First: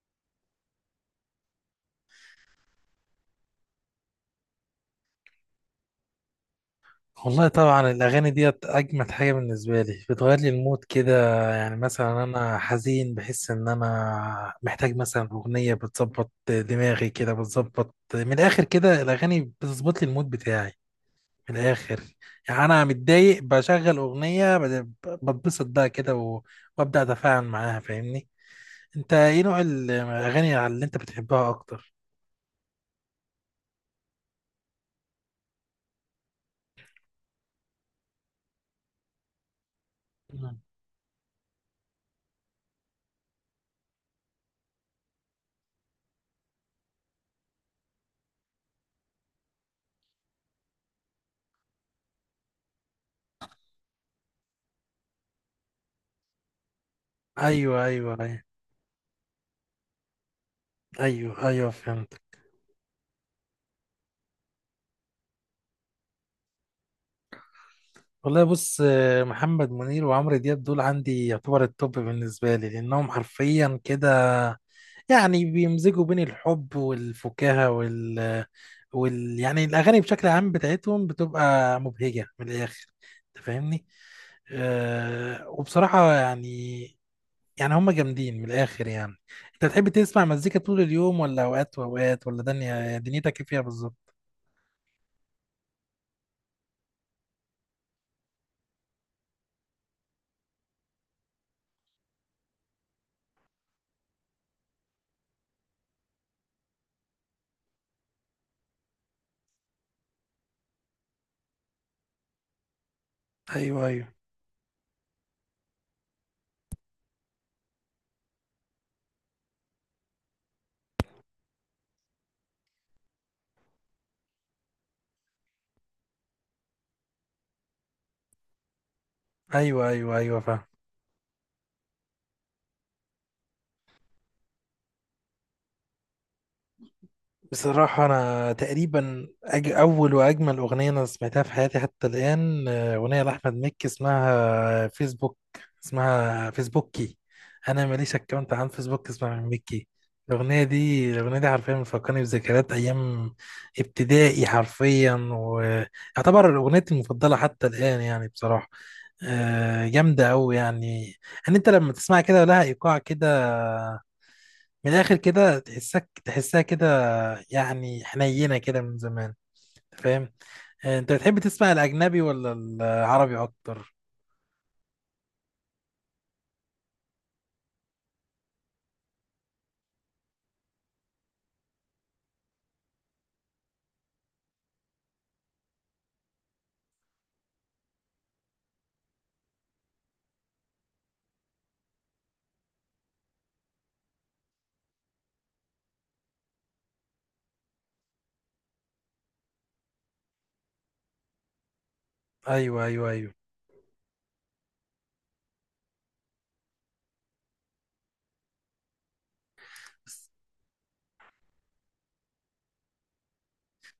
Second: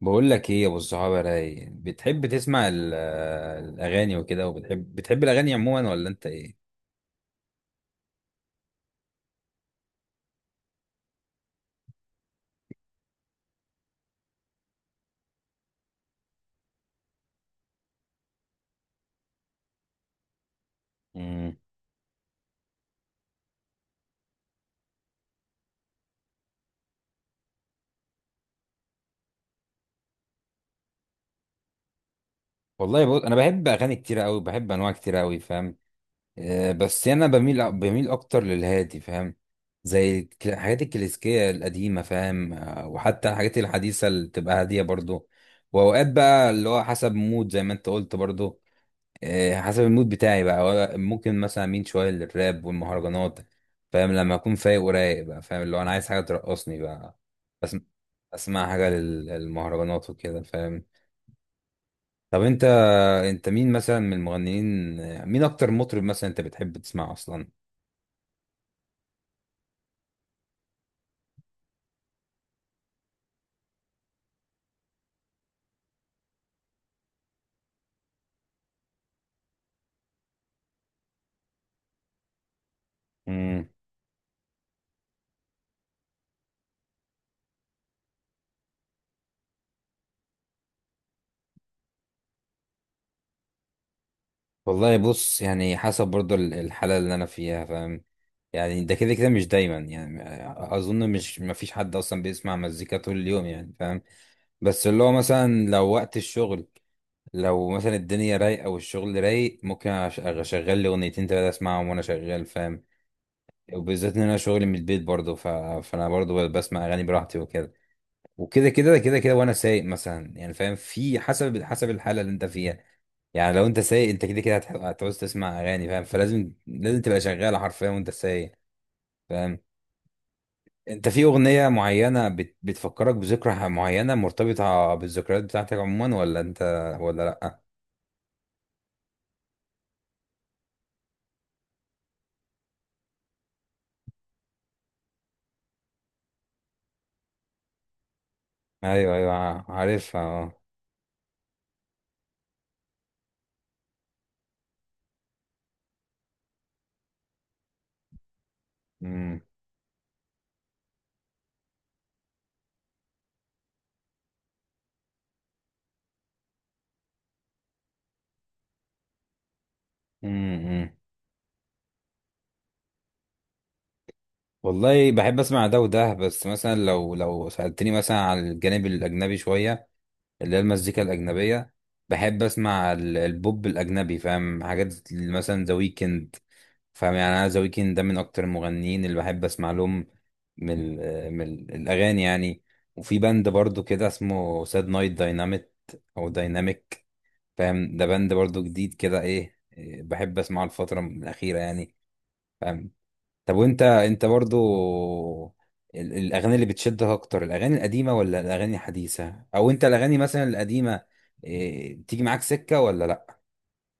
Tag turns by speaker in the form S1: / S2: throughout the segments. S1: بقول لك ايه يا ابو الصحابه راي، بتحب تسمع الاغاني وكده؟ وبتحب، بتحب الاغاني عموما ولا انت ايه؟
S2: والله طبعا الأغاني ديت أجمد حاجة بالنسبة لي، بتغير لي المود كده. يعني مثلا أنا حزين، بحس إن أنا محتاج مثلا أغنية بتظبط دماغي كده، بتظبط من الآخر كده. الأغاني بتظبط لي المود بتاعي
S1: امم.
S2: من الآخر. يعني أنا متضايق بشغل أغنية بتبسط بقى كده وأبدأ أتفاعل معاها. فاهمني؟ أنت إيه نوع الأغاني اللي أنت بتحبها أكتر؟
S1: والله بقول انا بحب اغاني كتير قوي، بحب انواع كتير قوي، فاهم؟ آه بس انا بميل اكتر للهادي، فاهم؟ زي
S2: مم.
S1: الحاجات الكلاسيكيه القديمه، فاهم؟ آه، وحتى الحاجات الحديثه اللي تبقى هاديه برضو. واوقات بقى اللي هو حسب مود زي ما انت قلت برضو. آه، حسب المود بتاعي بقى، ممكن مثلا اميل شويه للراب والمهرجانات. فاهم؟ لما اكون فايق ورايق بقى، فاهم؟ اللي هو انا عايز حاجه ترقصني بقى. بس
S2: أيوه، أيوه، أيوه.
S1: اسمع حاجه للمهرجانات وكده، فاهم؟
S2: أيوه، أيوه، فهمت.
S1: طب انت مين مثلا من المغنيين؟ مين اكتر مطرب مثلا انت بتحب تسمعه اصلا؟
S2: والله بص، محمد منير وعمرو دياب دول عندي يعتبر التوب بالنسبة لي، لأنهم حرفيا كده يعني بيمزجوا بين الحب والفكاهة يعني الأغاني بشكل عام بتاعتهم بتبقى مبهجة من الآخر. أنت
S1: امم.
S2: فاهمني؟ وبصراحة يعني، يعني هم جامدين من الآخر يعني. أنت بتحب تسمع مزيكا طول اليوم ولا أوقات وأوقات، ولا دنيتك إيه فيها بالظبط؟
S1: والله بص، يعني حسب برضو الحاله اللي انا فيها، فاهم؟ يعني ده كده كده مش دايما يعني. اظن مش مفيش حد اصلا بيسمع مزيكا طول اليوم، يعني فاهم؟ بس اللي هو مثلا لو وقت الشغل، لو مثلا الدنيا رايقه والشغل رايق، ممكن اشغل لي اغنيتين تلاتة اسمعهم وانا شغال، فاهم؟
S2: أيوه، أيوه،
S1: وبالذات ان انا شغلي من البيت برضه، فانا برضه بسمع اغاني براحتي وكده. وكده كده كده كده وانا سايق مثلا، يعني فاهم؟ في حسب الحاله اللي انت فيها. يعني لو انت سايق، انت كده كده هتعوز تسمع اغاني، فاهم؟ فلازم، لازم تبقى شغاله حرفيا وانت سايق، فاهم؟
S2: أيوه. أيوه، أيوه، فاهم.
S1: انت في اغنيه معينه بتفكرك بذكرى معينه مرتبطه بالذكريات بتاعتك عموما، ولا انت ولا لا؟
S2: بصراحة أنا تقريبا أول وأجمل أغنية أنا سمعتها في حياتي حتى الآن، أغنية لأحمد مكي اسمها فيسبوك، اسمها فيسبوكي. أنا ماليش أكونت عن فيسبوك،
S1: ايوه، ايوه،
S2: اسمها أحمد مكي.
S1: عارفها. آه.
S2: الأغنية دي حرفيا بتفكرني بذكريات أيام ابتدائي حرفيا، ويعتبر أغنيتي المفضلة حتى الآن يعني، بصراحة.
S1: مم.
S2: جامدة أوي يعني. إن أنت لما تسمع كده لها إيقاع كده من الآخر كده، تحسها كده، يعني حنينة كده من زمان.
S1: مم.
S2: فاهم؟
S1: مم.
S2: انت بتحب تسمع الاجنبي ولا العربي اكتر؟
S1: والله بحب اسمع ده وده، بس مثلا لو سألتني مثلا على الجانب الاجنبي شويه، اللي هي المزيكا الاجنبيه، بحب اسمع البوب الاجنبي، فاهم؟ حاجات مثلا ذا ويكند. فاهم؟ يعني انا ذا ويكند ده من اكتر المغنيين اللي بحب اسمع لهم من الاغاني يعني. وفي باند برضو كده اسمه ساد نايت دايناميت، او دايناميك، فاهم؟ ده باند برضو جديد كده ايه إيه، بحب اسمعه الفتره الاخيره يعني.
S2: ايوه، ايوه، ايوه.
S1: طب وانت، برضو الاغاني اللي بتشدك اكتر، الاغاني القديمه ولا الاغاني الحديثه؟ او انت الاغاني مثلا القديمه، تيجي معاك سكه ولا لا؟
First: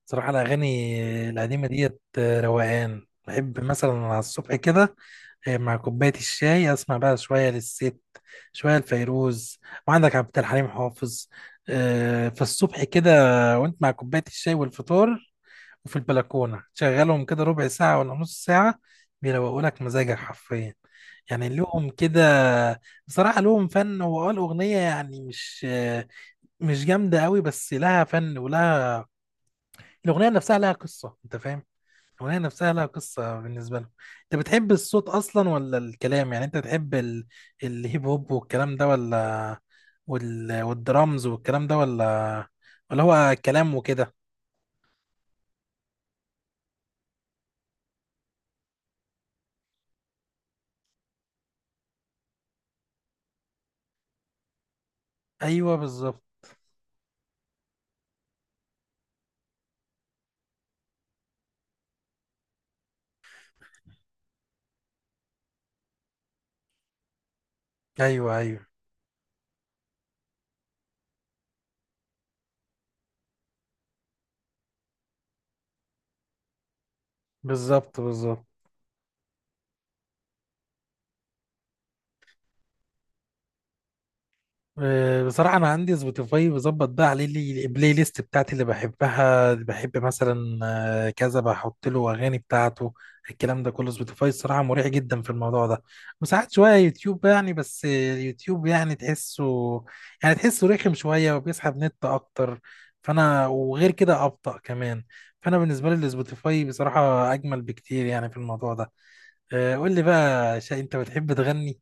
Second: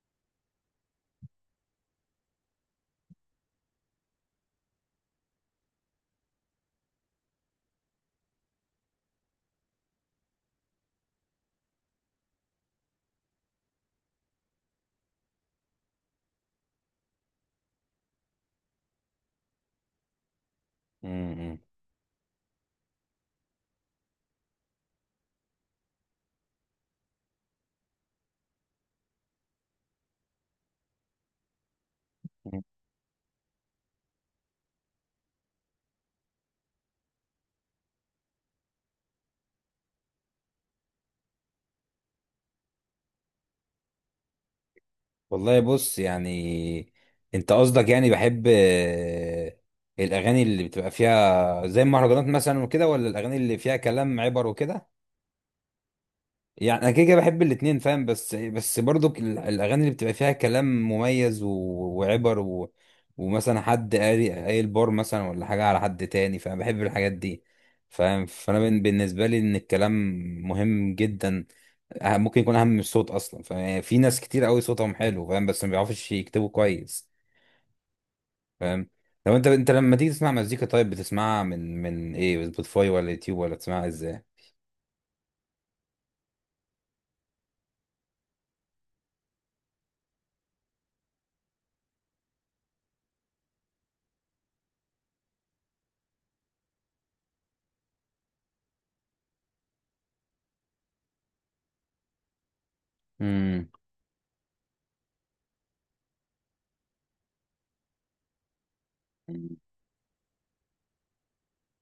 S2: صراحة الاغاني القديمة ديت، روقان. بحب مثلا على الصبح كده، مع كوباية الشاي، اسمع بقى شوية للست، شوية لفيروز، وعندك عبد الحليم حافظ. فالصبح كده وانت مع كوباية الشاي والفطار وفي البلكونة، شغلهم كده ربع ساعة ولا نص ساعة، بيروقوا لك مزاجك حرفيا. يعني
S1: امم.
S2: لهم كده، بصراحة لهم فن. هو الأغنية يعني مش جامدة قوي، بس لها فن ولها، الأغنية نفسها لها قصة. أنت فاهم؟ الأغنية نفسها لها قصة بالنسبة لهم. أنت بتحب الصوت أصلا ولا الكلام؟ يعني أنت بتحب الهيب هوب والكلام ده، ولا والدرامز والكلام ده، ولا هو كلام وكده؟
S1: والله بص، يعني انت قصدك يعني بحب الاغاني اللي بتبقى فيها زي المهرجانات مثلا وكده، ولا الاغاني اللي فيها كلام عبر وكده؟
S2: أيوه، بالظبط.
S1: يعني انا كده كده بحب الاتنين، فاهم؟ بس برضو الاغاني اللي بتبقى فيها كلام مميز وعبر، ومثلا حد قاري قايل بار مثلا، ولا حاجه على حد تاني، فانا بحب الحاجات دي، فاهم؟
S2: أيوه،
S1: فانا
S2: أيوه،
S1: بالنسبه لي ان الكلام مهم جدا. ممكن يكون اهم من الصوت اصلا. ففي ناس كتير قوي صوتهم حلو، فاهم؟ بس ما بيعرفوش يكتبوا كويس،
S2: بالظبط، بالظبط.
S1: فاهم؟ لو انت، لما تيجي تسمع مزيكا، طيب بتسمعها من ايه، سبوتيفاي ولا يوتيوب؟ ولا بتسمعها ازاي؟
S2: بصراحة أنا عندي سبوتيفاي، بظبط بقى عليه البلاي ليست بتاعتي اللي بحبها، اللي بحب مثلا آه، كذا بحط له أغاني بتاعته. الكلام ده كله سبوتيفاي، الصراحة مريح جدا في الموضوع ده. وساعات شوية يوتيوب يعني، بس اليوتيوب يعني تحسه رخم شوية، وبيسحب نت أكتر، فأنا
S1: امم.
S2: وغير كده أبطأ كمان. فأنا بالنسبة لي السبوتيفاي بصراحة أجمل بكتير يعني في الموضوع ده. قول لي بقى، أنت بتحب تغني؟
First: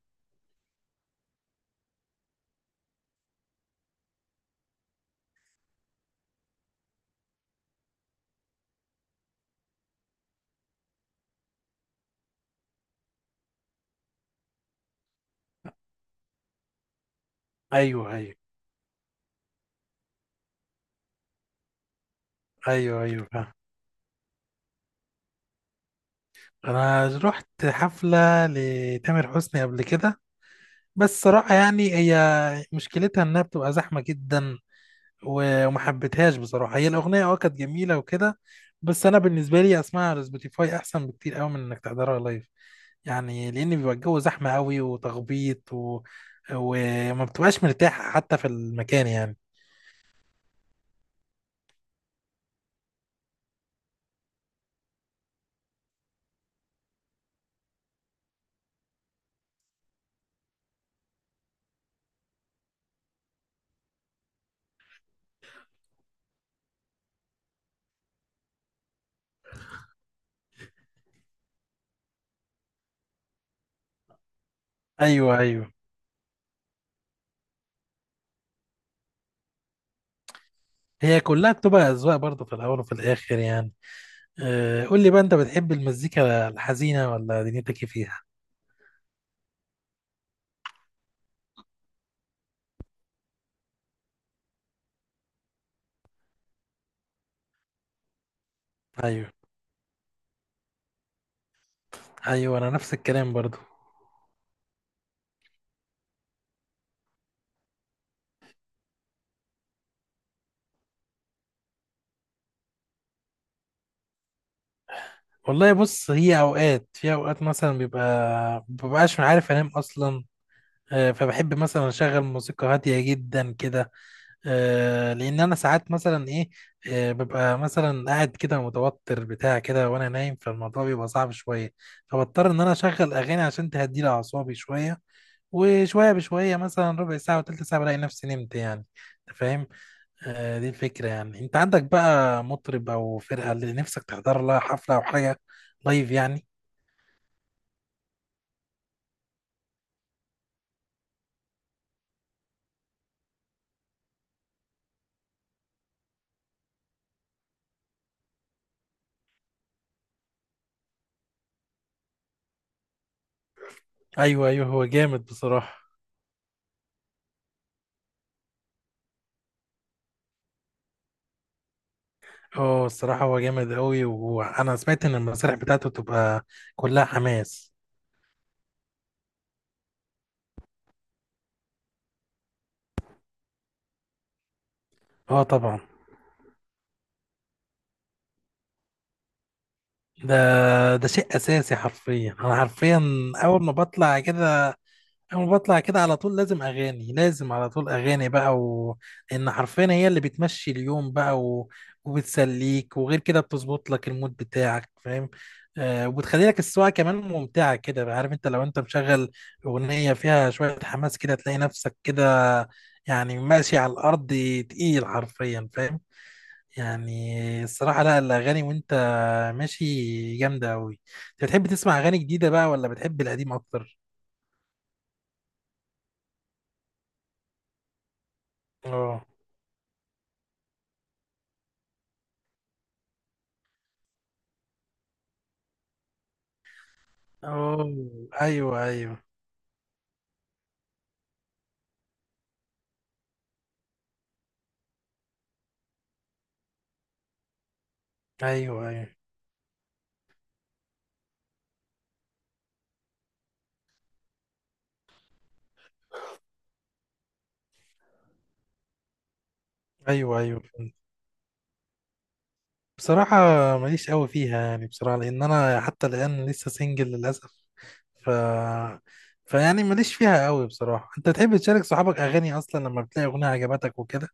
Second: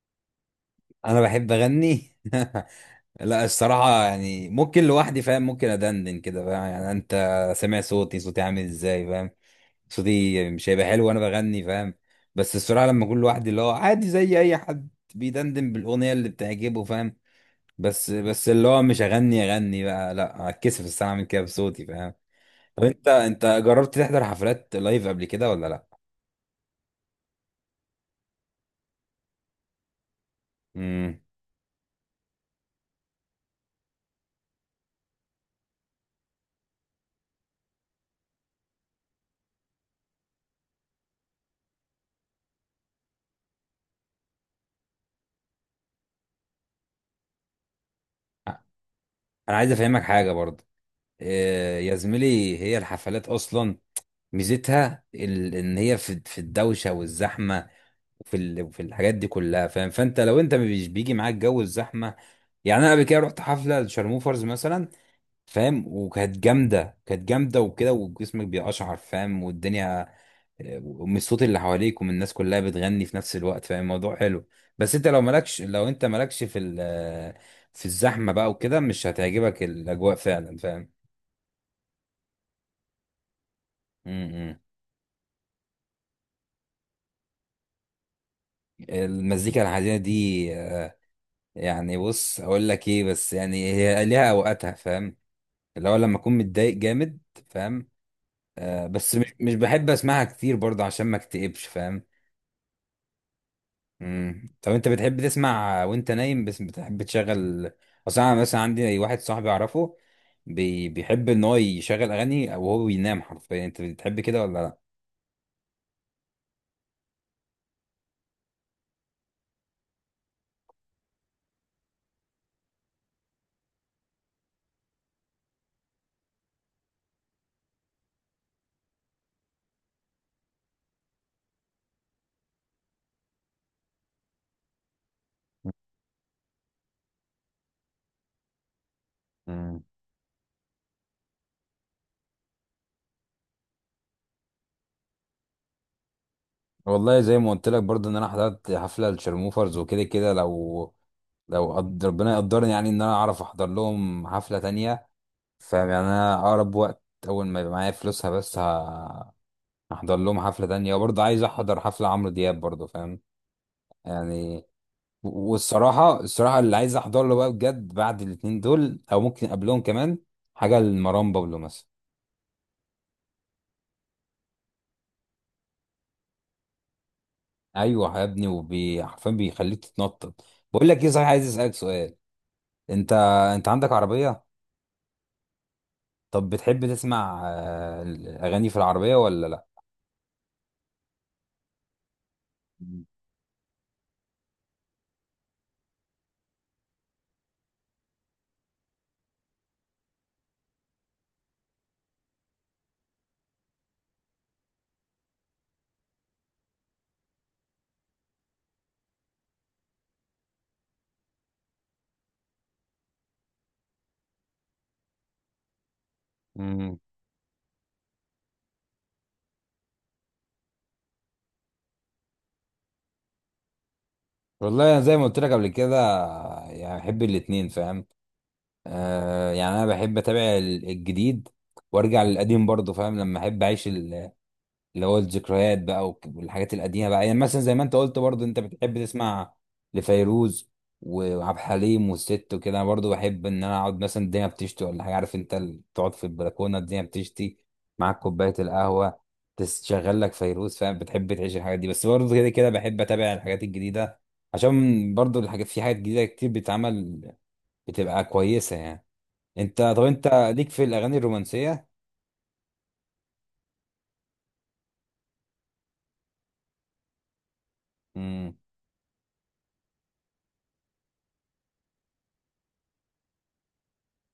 S1: انا بحب اغني لا الصراحة، يعني ممكن لوحدي، فاهم؟ ممكن أدندن كده، فاهم؟ يعني أنت سامع صوتي، عامل إزاي؟ فاهم؟ صوتي مش هيبقى حلو وأنا بغني، فاهم؟ بس الصراحة لما أكون لوحدي، اللي هو عادي زي أي حد بيدندن بالأغنية اللي بتعجبه، فاهم؟ بس
S2: أيوه، أيوه،
S1: بس اللي هو مش أغني، أغني بقى لا، هتكسف الصراحة أعمل كده بصوتي، فاهم؟ طب
S2: أيوه.
S1: أنت،
S2: أيوه.
S1: جربت تحضر حفلات لايف قبل كده ولا لأ؟
S2: انا رحت حفله لتامر حسني قبل كده،
S1: امم.
S2: بس صراحه يعني هي، مشكلتها انها بتبقى زحمه جدا وما حبيتهاش بصراحه. هي الاغنيه كانت جميله وكده، بس انا بالنسبه لي اسمعها على سبوتيفاي احسن بكتير قوي من انك تحضرها لايف. يعني لان بيبقى الجو زحمه قوي وتخبيط وما بتبقاش مرتاح حتى في المكان يعني.
S1: أنا عايز أفهمك حاجة برضه. إيه يا زميلي، هي الحفلات أصلا ميزتها ان هي في، الدوشه والزحمه، وفي الحاجات دي كلها، فاهم؟ فانت لو انت مش بيجي معاك جو الزحمه. يعني انا قبل كده رحت حفله لشارموفرز مثلا، فاهم؟ وكانت جامده، كانت جامده وكده، وجسمك بيقشعر، فاهم؟ والدنيا، ومن الصوت اللي حواليك ومن الناس كلها بتغني في نفس الوقت، فاهم؟ الموضوع حلو. بس انت لو
S2: ايوه،
S1: مالكش،
S2: ايوه.
S1: لو انت مالكش في في الزحمه بقى وكده، مش هتعجبك الاجواء فعلا، فاهم؟
S2: هي كلها بتبقى اذواق برضه في الاول وفي الاخر يعني.
S1: م.
S2: قول لي بقى، انت بتحب المزيكا الحزينه ولا دنيتك إيه فيها؟
S1: المزيكا الحزينه دي آه، يعني بص اقول لك ايه، بس يعني هي ليها اوقاتها، فاهم؟ اللي هو لما اكون متضايق جامد، فاهم؟ آه بس
S2: ايوه،
S1: مش بحب اسمعها كتير برضه عشان ما اكتئبش، فاهم؟
S2: ايوه، انا نفس الكلام برضو.
S1: مم. طب انت بتحب تسمع وانت نايم؟ بس بتحب تشغل، اصل انا مثلا عندي واحد صاحبي اعرفه بيحب ان هو يشغل اغاني وهو بينام حرفيا. انت بتحب كده ولا لا؟
S2: والله بص، هي اوقات، في اوقات مثلا بيبقى مببقاش عارف انام اصلا. فبحب مثلا اشغل موسيقى هاديه جدا كده، لان انا ساعات مثلا ايه، ببقى مثلا قاعد كده متوتر بتاع كده وانا نايم، فالموضوع بيبقى صعب شويه، فبضطر ان انا اشغل اغاني عشان تهدي لي اعصابي شويه، وشويه بشويه مثلا ربع ساعه وتلت ساعه بلاقي نفسي نمت يعني. أنت فاهم؟
S1: مم.
S2: دي الفكرة. يعني انت عندك بقى مطرب او فرقة اللي نفسك تحضر لها حفلة او حاجة لايف يعني؟
S1: والله زي ما قلت لك برضه ان انا حضرت حفله للشرموفرز وكده كده، ربنا يقدرني يعني ان انا اعرف احضر لهم حفله تانية، فاهم؟ يعني انا اقرب وقت، اول ما يبقى معايا فلوسها بس، هحضر لهم حفله تانية. وبرضه عايز احضر حفله عمرو دياب برضه، فاهم
S2: ايوه،
S1: يعني؟
S2: ايوه، هو جامد
S1: و-
S2: بصراحة.
S1: والصراحه الصراحه اللي عايز احضر له بقى بجد بعد الاتنين دول، او ممكن قبلهم كمان، حاجه لمروان بابلو مثلا.
S2: اه الصراحة هو جامد قوي، وانا سمعت ان المسارح بتاعته تبقى كلها حماس.
S1: ايوه يا ابني، وبي حرفيا بيخليك تتنطط. بقول لك ايه صحيح، عايز اسالك سؤال. انت، عندك عربيه؟
S2: اه، طبعا.
S1: طب بتحب تسمع الاغاني في العربيه ولا لا؟
S2: ده ده شيء اساسي حرفيا. انا حرفيا اول ما بطلع كده أول ما بطلع كده على طول لازم أغاني، لازم على طول أغاني بقى، لأن حرفيا هي اللي بتمشي اليوم بقى وبتسليك، وغير كده بتظبط لك المود بتاعك، فاهم؟ وبتخلي لك السواقة كمان ممتعة كده. عارف أنت لو أنت مشغل أغنية فيها شوية حماس كده تلاقي نفسك كده، يعني ماشي على الأرض تقيل حرفيا، فاهم؟
S1: امم.
S2: يعني الصراحة لا، الأغاني وأنت ماشي جامدة أوي. أنت بتحب تسمع أغاني جديدة بقى ولا بتحب القديم أكتر؟
S1: والله أنا زي ما قلت لك قبل كده، يعني بحب الاتنين، فاهم؟
S2: اه.
S1: آه يعني انا بحب اتابع الجديد وارجع للقديم برضه، فاهم؟ لما احب اعيش اللي هو الذكريات بقى، والحاجات القديمه بقى. يعني مثلا زي ما انت قلت
S2: اوه،
S1: برضه انت
S2: ايوه،
S1: بتحب
S2: ايوه،
S1: تسمع لفيروز وعبد الحليم والست وكده. انا برضه بحب ان انا اقعد، مثلا الدنيا بتشتي ولا حاجه، عارف انت، تقعد في البلكونه، الدنيا بتشتي، معاك كوبايه
S2: ايوه. ايوه،
S1: القهوه، تشغل لك فيروز، فاهم؟ بتحب تعيش الحاجات دي. بس برضه كده كده بحب اتابع الحاجات الجديده، عشان برضه في حاجات جديده كتير بتتعمل بتبقى كويسه يعني. طب انت
S2: ايوه، ايوه،
S1: ليك في
S2: فهمت.
S1: الاغاني الرومانسيه؟
S2: بصراحة ماليش قوي فيها يعني، بصراحة لأن أنا حتى الآن لسه سنجل للأسف. ف
S1: امم.
S2: فيعني ماليش فيها قوي، بصراحة. أنت تحب تشارك صحابك أغاني أصلا لما بتلاقي أغنية عجبتك وكده؟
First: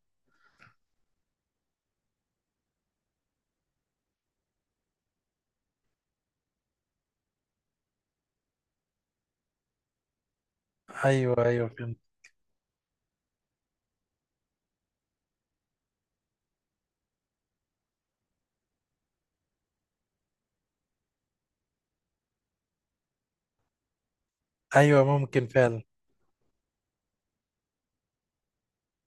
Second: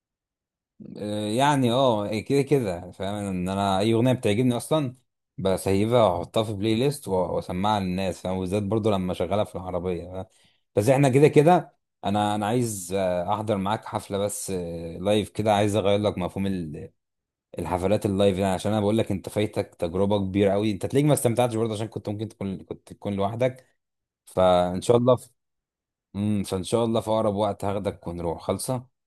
S1: يعني اه إيه، كده كده فاهم ان انا اي اغنيه بتعجبني اصلا بسيبها واحطها في بلاي ليست واسمعها للناس، فاهم؟ وبالذات برضو لما اشغلها في العربيه، فاهم؟ بس احنا كده
S2: أيوه، أيوه،
S1: كده.
S2: فهمت.
S1: انا عايز احضر معاك حفله، بس لايف كده، عايز اغير لك مفهوم الحفلات اللايف. يعني عشان انا بقول لك انت فايتك تجربه كبيره قوي، انت تلاقيك ما استمتعتش برضه عشان كنت ممكن تكون، كنت تكون لوحدك فان شاء الله
S2: أيوه، ممكن فعلا.
S1: مم، فان شاء الله في اقرب وقت هاخدك ونروح خالصه.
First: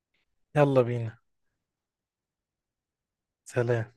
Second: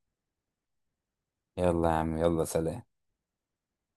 S2: يلا بينا.
S1: يلا يا عم، يلا. سلام.
S2: سلام.